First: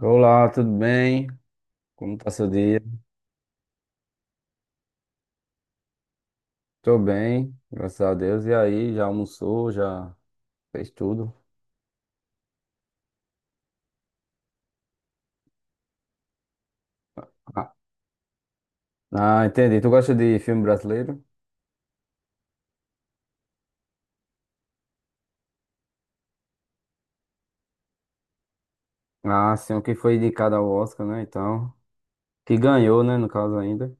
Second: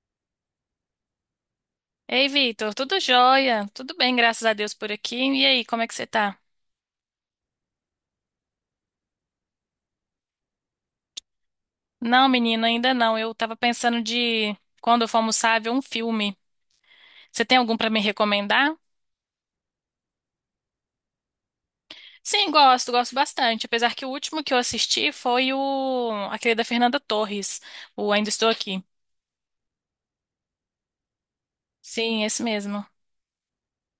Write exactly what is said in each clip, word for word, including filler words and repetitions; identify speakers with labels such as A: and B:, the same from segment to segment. A: Olá, tudo bem? Como tá
B: Ei,
A: seu
B: Vitor,
A: dia?
B: tudo jóia? Tudo bem, graças a Deus por aqui. E aí, como é que você tá?
A: Tô bem, graças a Deus. E aí, já almoçou, já fez tudo?
B: Não, menino, ainda não. Eu tava pensando de, Quando eu for almoçar, ver um filme. Você tem
A: Ah,
B: algum pra me recomendar?
A: ah, entendi. Tu gosta de filme brasileiro?
B: Sim, gosto, gosto bastante. Apesar que o último que eu assisti foi o aquele da Fernanda Torres, o Ainda Estou Aqui.
A: Ah, sim, o que foi indicado ao Oscar, né? Então,
B: Sim, esse
A: que
B: mesmo.
A: ganhou, né, no caso ainda.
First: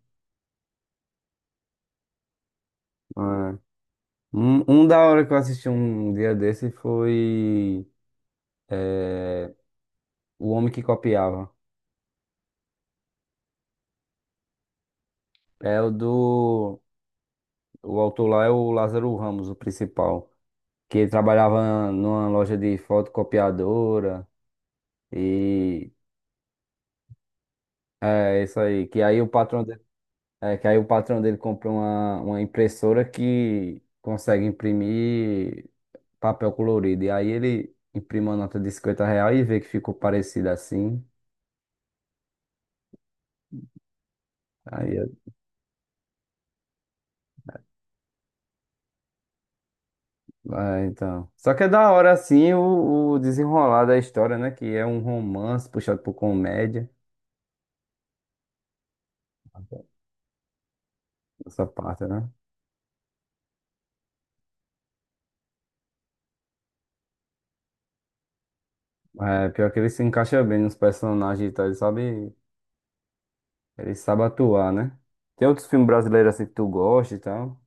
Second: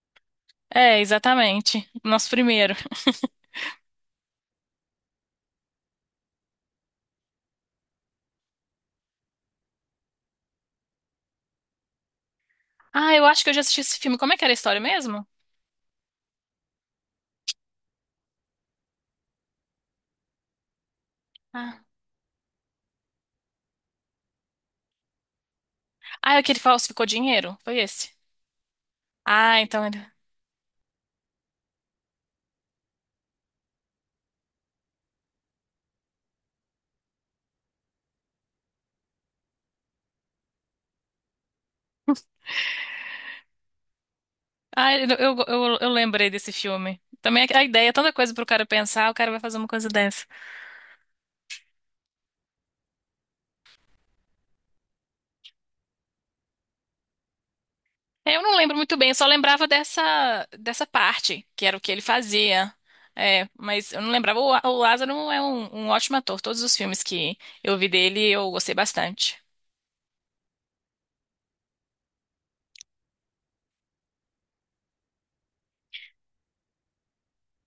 B: É, exatamente. O nosso primeiro.
A: Ah, Um, um da hora que eu assisti um dia desse foi O Homem que Copiava.
B: Ah, eu acho que eu já assisti esse filme. Como é que era a história mesmo?
A: É o do... O autor lá é o Lázaro Ramos, o principal, que ele
B: Ah,
A: trabalhava numa loja de fotocopiadora e...
B: ah é o que ele falsificou dinheiro? Foi esse?
A: É isso aí. Que aí o
B: Ah,
A: patrão dele,
B: então.
A: é, que aí o patrão dele comprou uma, uma impressora que consegue imprimir papel colorido. E aí ele imprime uma nota de cinquenta reais e vê que ficou parecido assim. Aí,
B: Ah,
A: é,
B: eu, eu, eu, eu lembrei desse filme. Também a ideia, é tanta coisa pro cara pensar, o cara vai fazer uma coisa dessa.
A: é, então. Só que é da hora assim o, o desenrolar da história, né? Que é um romance puxado por comédia.
B: É, eu não lembro muito bem, eu só lembrava dessa, dessa parte,
A: Essa
B: que era o que ele
A: parte, né?
B: fazia. É, mas eu não lembrava. O, o Lázaro é um, um ótimo ator. Todos os filmes que eu vi dele, eu gostei bastante.
A: É, pior que ele se encaixa bem nos personagens e tal. Ele sabe, ele sabe atuar, né? Tem outros filmes brasileiros assim que tu gosta e tal.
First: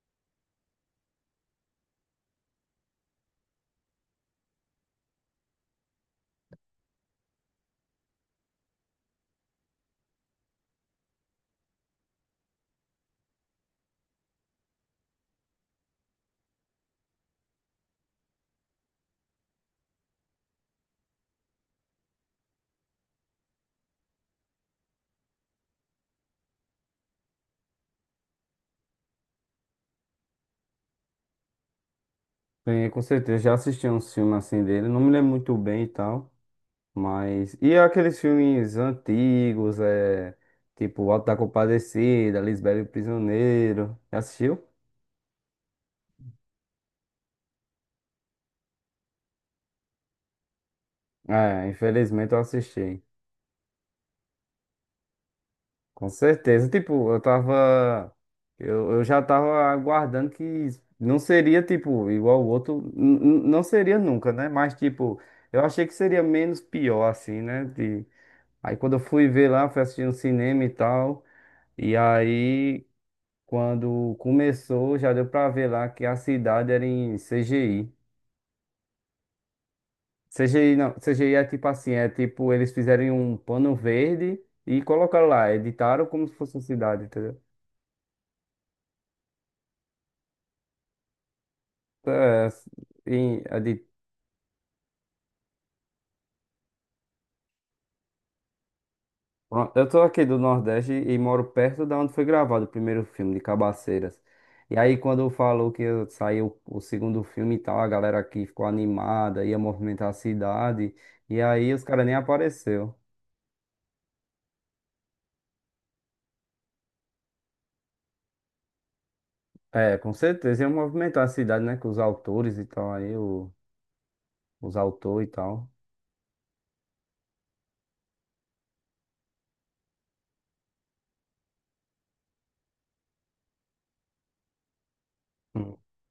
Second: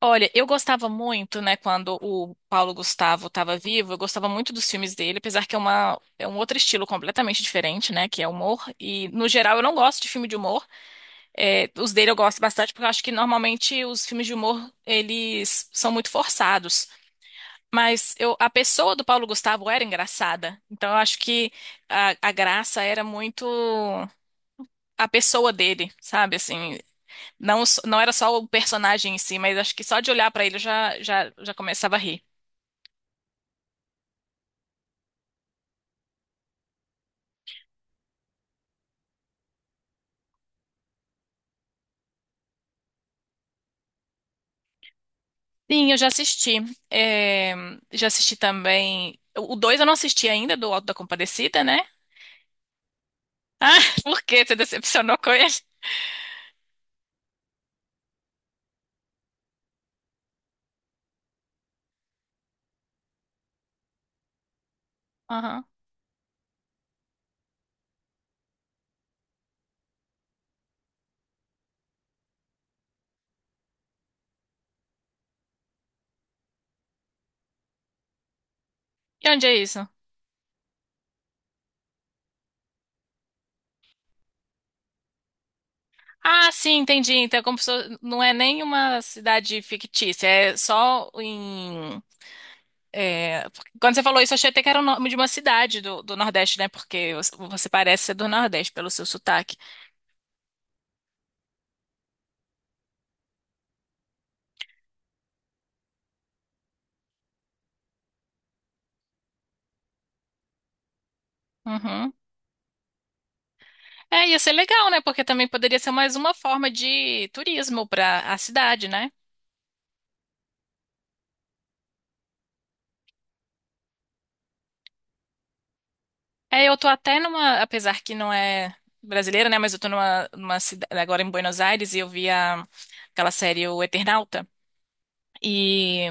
B: Olha, eu gostava muito, né, quando o Paulo Gustavo estava vivo, eu gostava muito dos filmes dele, apesar que é uma, é um outro estilo completamente diferente, né, que é humor. E, no geral, eu não gosto de filme de humor. É, os dele eu gosto bastante porque eu acho que normalmente os filmes de humor eles são muito forçados. Mas eu, a pessoa do Paulo Gustavo era engraçada. Então eu acho que a, a graça era muito a pessoa dele, sabe? Assim, não, s- não era só o personagem em si, mas acho que só de olhar pra ele eu já, já, já começava a rir.
A: Sim, com certeza. Já assisti uns filmes assim dele. Não me lembro muito bem e tal. Mas. E aqueles filmes antigos, é. Tipo, O Auto da Compadecida, Lisbela e o Prisioneiro. Já assistiu?
B: Sim, eu já assisti. É, já assisti também. O dois eu não assisti ainda, do Alto da Compadecida,
A: É,
B: né?
A: infelizmente eu assisti.
B: Ah, por quê? Você decepcionou com ele?
A: Com certeza. Tipo, eu tava. Eu, eu já tava aguardando que não seria, tipo, igual o outro. N- n- Não seria nunca, né? Mas, tipo, eu
B: Aham.
A: achei que seria menos pior, assim, né? De... Aí quando eu fui ver lá, fui assistir no cinema e tal. E aí, quando começou, já deu pra ver lá que a cidade era em C G I.
B: E onde é isso?
A: C G I não, C G I é tipo assim, é tipo, eles fizeram um pano verde e colocaram lá, editaram como se
B: Ah,
A: fosse uma
B: sim,
A: cidade,
B: entendi.
A: entendeu?
B: Então, é como se fosse- não é nem uma cidade fictícia, é só em.
A: É, assim, em-
B: É,
A: é
B: porque
A: de-
B: quando você falou isso, eu achei até que era o nome de uma cidade do, do Nordeste, né? Porque você você parece ser do Nordeste pelo seu sotaque.
A: pronto, eu tô aqui do Nordeste e moro perto da onde foi gravado o primeiro filme de Cabaceiras. E aí, quando falou que saiu o segundo filme e tal, a galera aqui ficou animada, ia movimentar a cidade. E aí, os caras
B: Uhum.
A: nem apareceu.
B: É, ia ser legal, né? Porque também poderia ser mais uma forma de turismo para a cidade, né?
A: É, com certeza ia movimentar a cidade, né? Com os autores e tal, aí, o, os autores e tal.
B: É, eu tô até numa, apesar que não é brasileira, né? Mas eu tô numa, numa cidade agora em Buenos Aires e eu vi a- aquela série O Eternauta.
A: Hum.
B: E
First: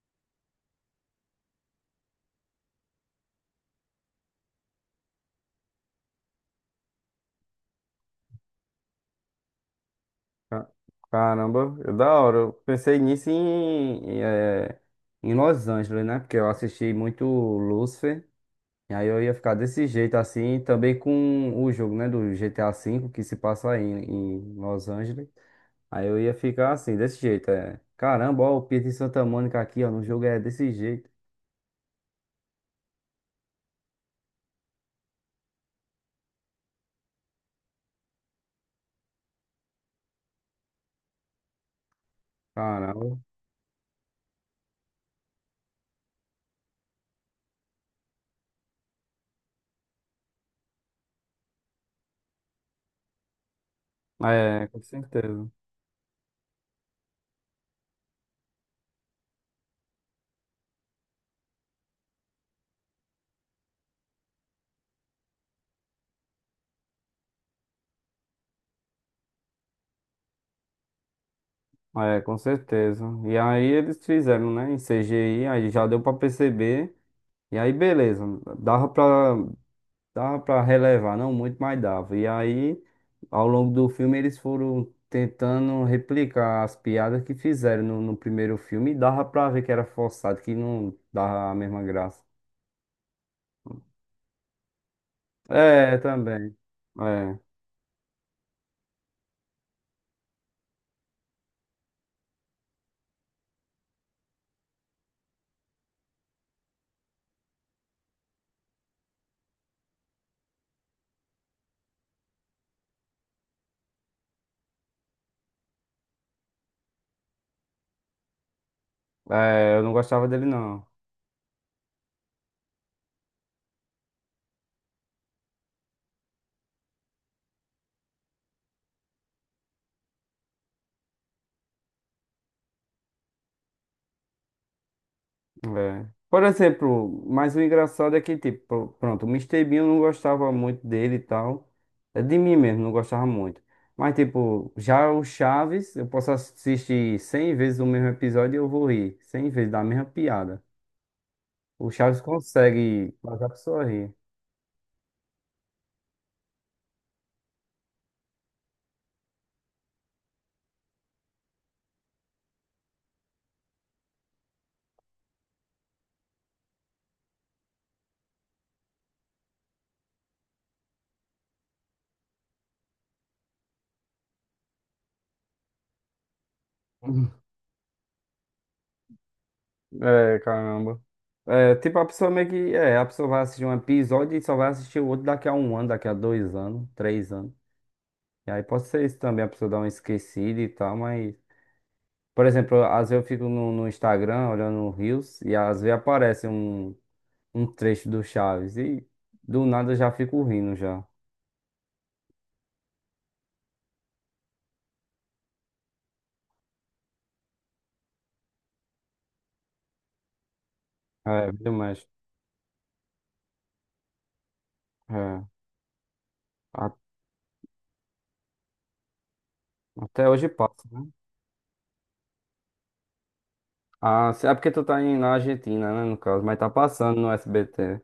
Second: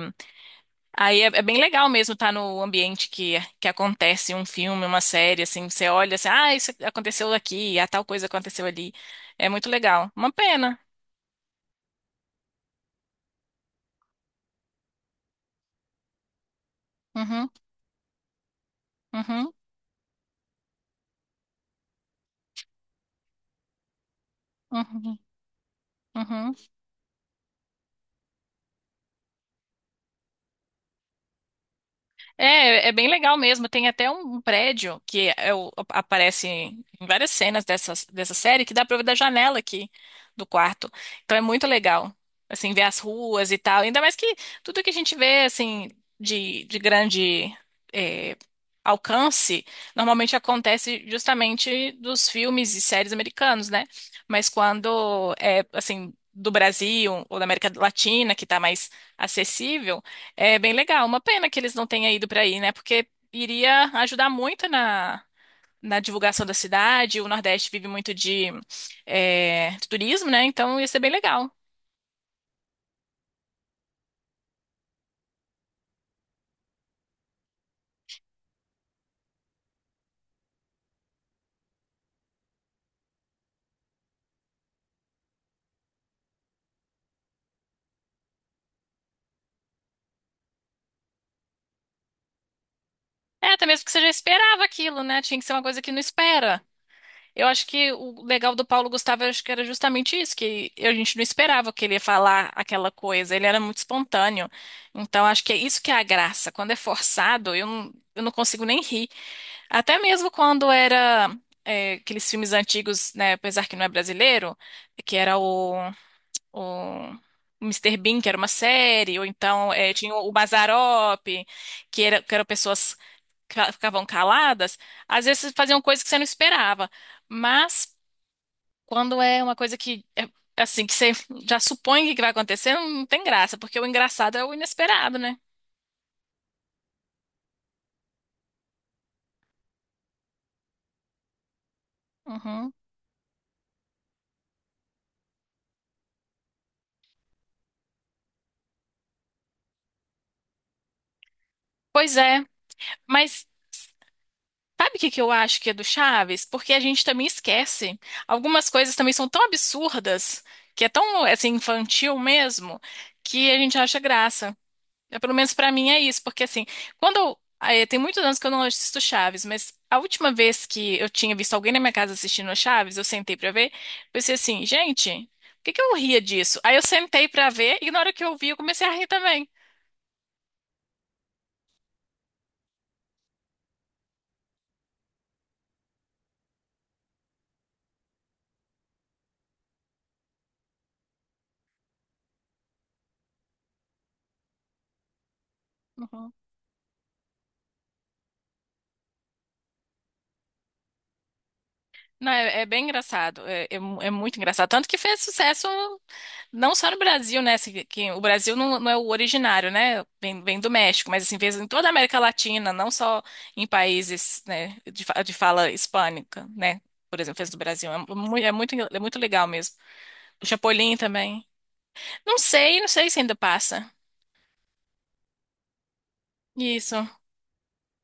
B: aí é, é bem legal mesmo estar no ambiente que, que acontece um filme, uma série, assim, você olha assim, ah, isso aconteceu aqui, ah, tal coisa aconteceu ali. É muito legal. Uma
A: Ca-
B: pena.
A: Caramba, é da hora. Eu pensei nisso em, em, eh, em Los Angeles, né? Porque eu assisti muito
B: Uhum,
A: Lucifer. E aí eu ia
B: uhum,
A: ficar desse jeito assim, e também com o jogo, né? Do G T A cinco que se passa aí em, em Los
B: uhum,
A: Angeles. Aí eu ia
B: uhum.
A: ficar assim, desse jeito. É. Caramba, ó, o Pietro em Santa Mônica aqui, ó. No jogo é desse jeito.
B: É, é bem legal mesmo. Tem até um prédio que é o- aparece em várias cenas dessa dessa série que dá pra ver da janela aqui do quarto. Então é muito legal, assim, ver as
A: Caramba.
B: ruas e tal. Ainda mais que tudo que a gente vê, assim, de, de grande é, alcance, normalmente acontece justamente dos filmes e séries americanos, né? Mas
A: É, com
B: quando
A: certeza.
B: é, assim, do Brasil ou da América Latina, que tá mais acessível, é bem legal. Uma pena que eles não tenham ido para aí, né? Porque iria ajudar muito na, na divulgação da cidade. O Nordeste vive muito de, é, de turismo, né? Então ia ser bem legal.
A: É, com certeza. E aí eles fizeram, né, em C G I, aí já deu pra perceber. E aí beleza, dava pra dava para relevar, não muito, mas dava. E aí ao longo do filme eles foram tentando replicar as piadas que fizeram no, no primeiro filme e dava pra ver que era forçado, que não dava a mesma graça.
B: É, até mesmo que você já esperava aquilo, né? Tinha que ser uma coisa que
A: É,
B: não
A: também.
B: espera. Eu acho que o legal do Paulo Gustavo, eu acho que era justamente isso, que a gente não esperava que ele ia falar aquela coisa. Ele era muito espontâneo. Então, acho que é isso que é a graça. Quando é forçado, eu não, eu não consigo nem rir. Até mesmo quando era é, aqueles filmes antigos, né, apesar que não é brasileiro, que era o, o Mister Bean, que era uma série, ou
A: É,
B: então
A: é, eu não
B: é, tinha
A: gostava
B: o
A: dele não.
B: Mazzaropi, que, era, que eram pessoas que fa- ficavam caladas, às vezes faziam coisas que você não esperava. Mas quando é uma coisa que é, assim, que você já supõe que vai acontecer, não tem graça, porque o engraçado é o inesperado, né?
A: É. Por exemplo, mas o engraçado é que, tipo, pronto, o míster Bean eu não gostava muito dele e tal. É de mim
B: Uhum.
A: mesmo, não gostava muito. Mas, tipo, já o Chaves, eu posso assistir cem vezes o mesmo episódio e eu vou rir. Cem vezes da mesma piada. O
B: Pois
A: Chaves
B: é,
A: consegue fazer
B: mas
A: a pessoa rir.
B: sabe o que que eu acho que é do Chaves? Porque a gente também esquece. Algumas coisas também são tão absurdas, que é tão assim infantil mesmo, que a gente acha graça. É, pelo menos pra mim é isso, porque assim, quando eu, eh, tem muitos anos que eu não assisto Chaves, mas a última vez que eu tinha visto alguém na minha casa assistindo a Chaves, eu sentei pra ver, pensei assim, gente, por que que eu ria disso? Aí eu sentei pra ver e na hora que eu vi, eu comecei a rir também.
A: É, caramba. É, tipo, a pessoa meio que. É, a pessoa vai assistir um episódio e só vai assistir o outro daqui a um ano, daqui a dois anos, três anos. E aí pode ser isso também, a pessoa dá uma esquecida e tal, mas. Por exemplo, às vezes eu fico no, no Instagram olhando o Reels e às vezes
B: Uhum.
A: aparece um, um trecho do Chaves e do nada eu já fico rindo já.
B: Não, é, é bem engraçado, é, é mu- é muito engraçado. Tanto que fez sucesso não só no Brasil, né? se- Que, o Brasil não, não é o originário, né? Vem, vem do México, mas assim,
A: É,
B: fez em
A: viu,
B: toda a
A: mas
B: América Latina, não só em países, né, de, fa- de
A: é,
B: fala hispânica, né?
A: a-
B: Por exemplo, fez do Brasil. É, mu- é muito, é muito legal mesmo.
A: até
B: O
A: hoje passa,
B: Chapolin
A: né?
B: também. Não sei, não sei se ainda passa.
A: Ah, se- é porque tu tá em, na Argentina, né, no caso, mas tá
B: Isso.
A: passando no S B T.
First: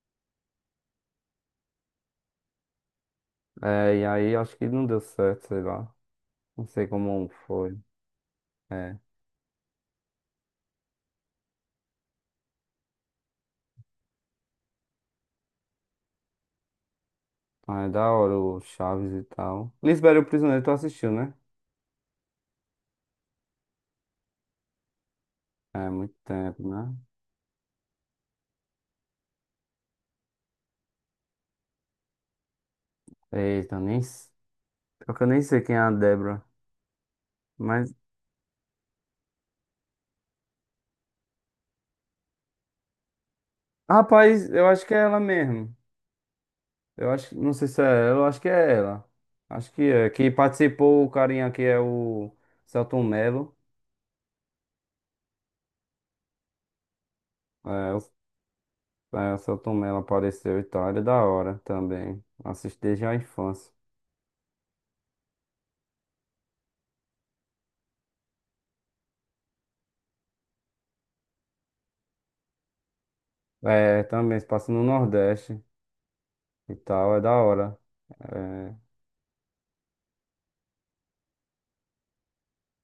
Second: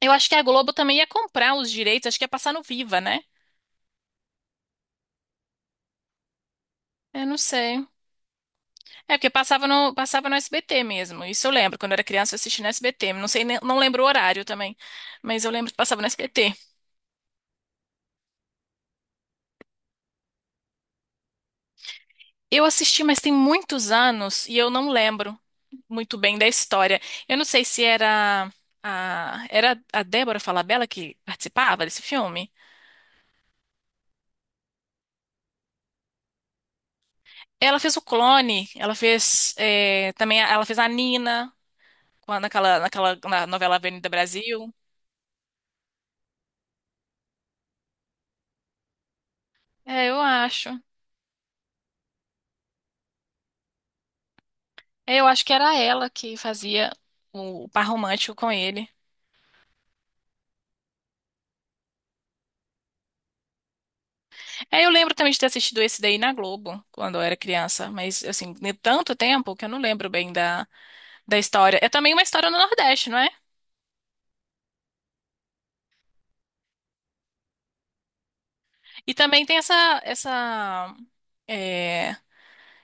B: Eu acho que a Globo também ia comprar os direitos, acho que ia passar no Viva, né?
A: É, e aí acho que não deu certo, sei lá. Não sei
B: Eu
A: como
B: não
A: foi.
B: sei.
A: É,
B: É, porque passava no, passava no S B T mesmo. Isso eu lembro. Quando eu era criança, eu assisti no S B T. Não sei, nem- não lembro o horário também. Mas eu lembro que passava no S B T.
A: mas é da hora o Chaves e tal. Lisbela e o Prisioneiro tu assistiu, né?
B: Eu assisti, mas tem muitos anos e eu não lembro
A: É, muito
B: muito bem da
A: tempo, né?
B: história. Eu não sei se era a, era a Débora Falabella que participava desse filme.
A: Eita, nem... s- Pior que eu nem sei quem é a Débora.
B: Ela
A: Mas
B: fez O Clone, ela fez é, também, a- ela fez a Nina com- naquela, naquela na novela Avenida
A: rapaz, eu
B: Brasil.
A: acho que é ela mesmo. Eu acho, não sei se é ela, eu acho que é ela. Acho que
B: É,
A: é.
B: eu
A: Que
B: acho.
A: participou o carinha aqui é o Celton Mello.
B: É, eu acho que era ela que fazia o, o
A: É,
B: par
A: o,
B: romântico com ele.
A: é, o Selton Mello apareceu e tal. Ele é da hora também. Assisti desde a infância.
B: É, eu lembro também de ter assistido esse daí na Globo quando eu era criança, mas assim, de tanto tempo que eu não lembro bem da, da história. É também uma história no Nordeste, não é?
A: É, também se passa no Nordeste e tal, é da hora.
B: E também tem essa essa é,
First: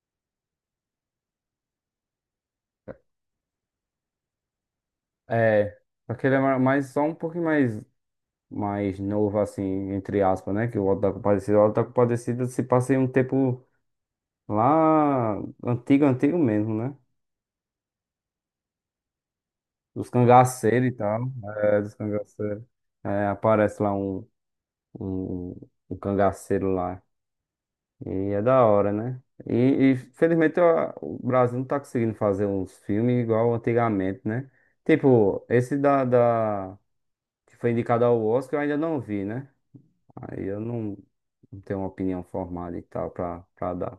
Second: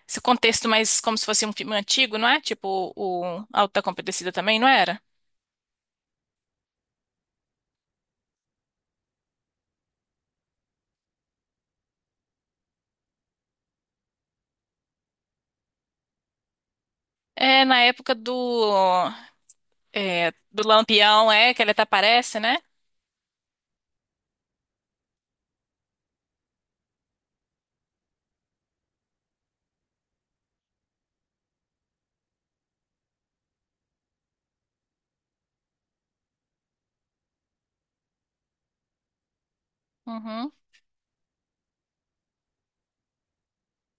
B: esse contexto mais como se fosse um filme antigo, não é? Tipo o Auto da Compadecida também, não era?
A: É, é. Só que ele é ma- mais, só um pouquinho mais, mais novo, assim, entre aspas, né? Que o Auto da Compadecida. O Auto da Compadecida se passa em um tempo lá antigo, antigo mesmo, né?
B: É, na época do,
A: Dos
B: é, do
A: cangaceiros e
B: Lampião,
A: tal.
B: é, que ele
A: É,
B: até
A: dos
B: aparece, né?
A: cangaceiros. É, aparece lá um, um, um cangaceiro lá. E é da hora, né? E, e, felizmente ó, o Brasil não tá conseguindo fazer uns filmes igual antigamente, né? Tipo, esse da, da- que foi indicado ao Oscar eu ainda não vi, né? Aí
B: Uhum.
A: eu não, não tenho uma opinião formada e tal pra, pra dar.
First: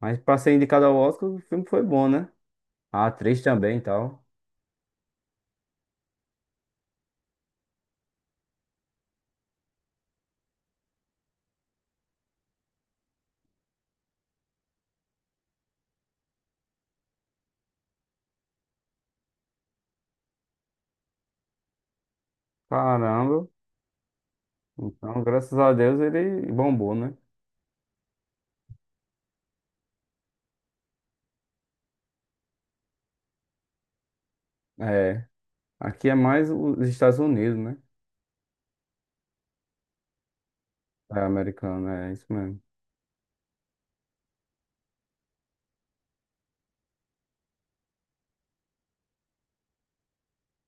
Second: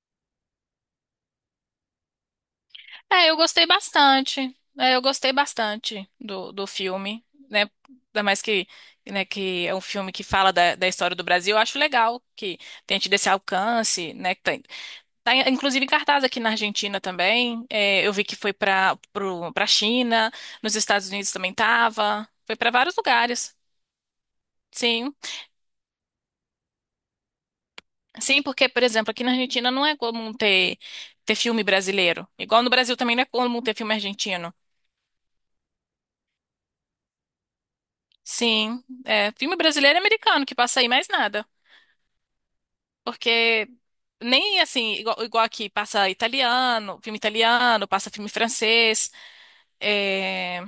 A: Mas pra ser indicado ao Oscar, o filme foi bom, né? A
B: É, eu
A: atriz
B: gostei
A: também e tal.
B: bastante. É, eu gostei bastante do, do filme, né? Ainda mais que, né, que é um filme que fala da, da história do Brasil. Eu acho legal que tenha tido esse alcance, né? que Tá, tá, inclusive em cartaz aqui na Argentina também. É, eu vi que foi para para China, nos Estados Unidos também tava. Foi para vários
A: Caramba.
B: lugares. Sim.
A: Então, graças a Deus ele bombou, né?
B: Sim, porque, por exemplo, aqui na Argentina não é comum ter, ter filme brasileiro. Igual no Brasil também não é comum ter filme argentino.
A: É, aqui é mais os Estados Unidos, né?
B: Sim, é, filme brasileiro e americano que passa aí mais
A: É
B: nada.
A: americano, é isso mesmo.
B: Porque nem assim, igual, igual aqui, passa italiano, filme italiano, passa filme francês. É,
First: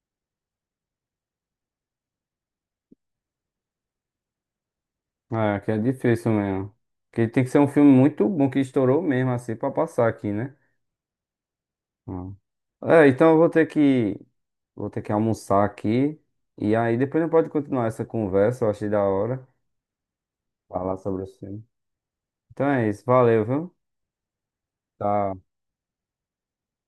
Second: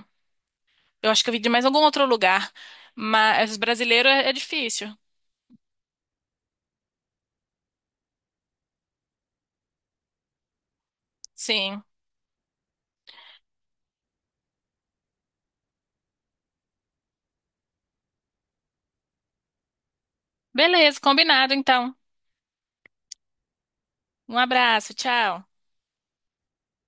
B: eu acho que eu vi de mais algum outro lugar. Mas brasileiro é é difícil.
A: É, aqui é difícil mesmo. Porque tem que ser um filme muito bom que estourou mesmo, assim, pra passar aqui, né?
B: Sim.
A: Hum. É, então eu vou ter que, vou ter que almoçar aqui. E aí depois a gente pode continuar essa conversa, eu achei da hora falar
B: Beleza,
A: sobre o
B: combinado
A: filme.
B: então.
A: Então é isso, valeu, viu?
B: Um abraço, tchau.
A: Tchau.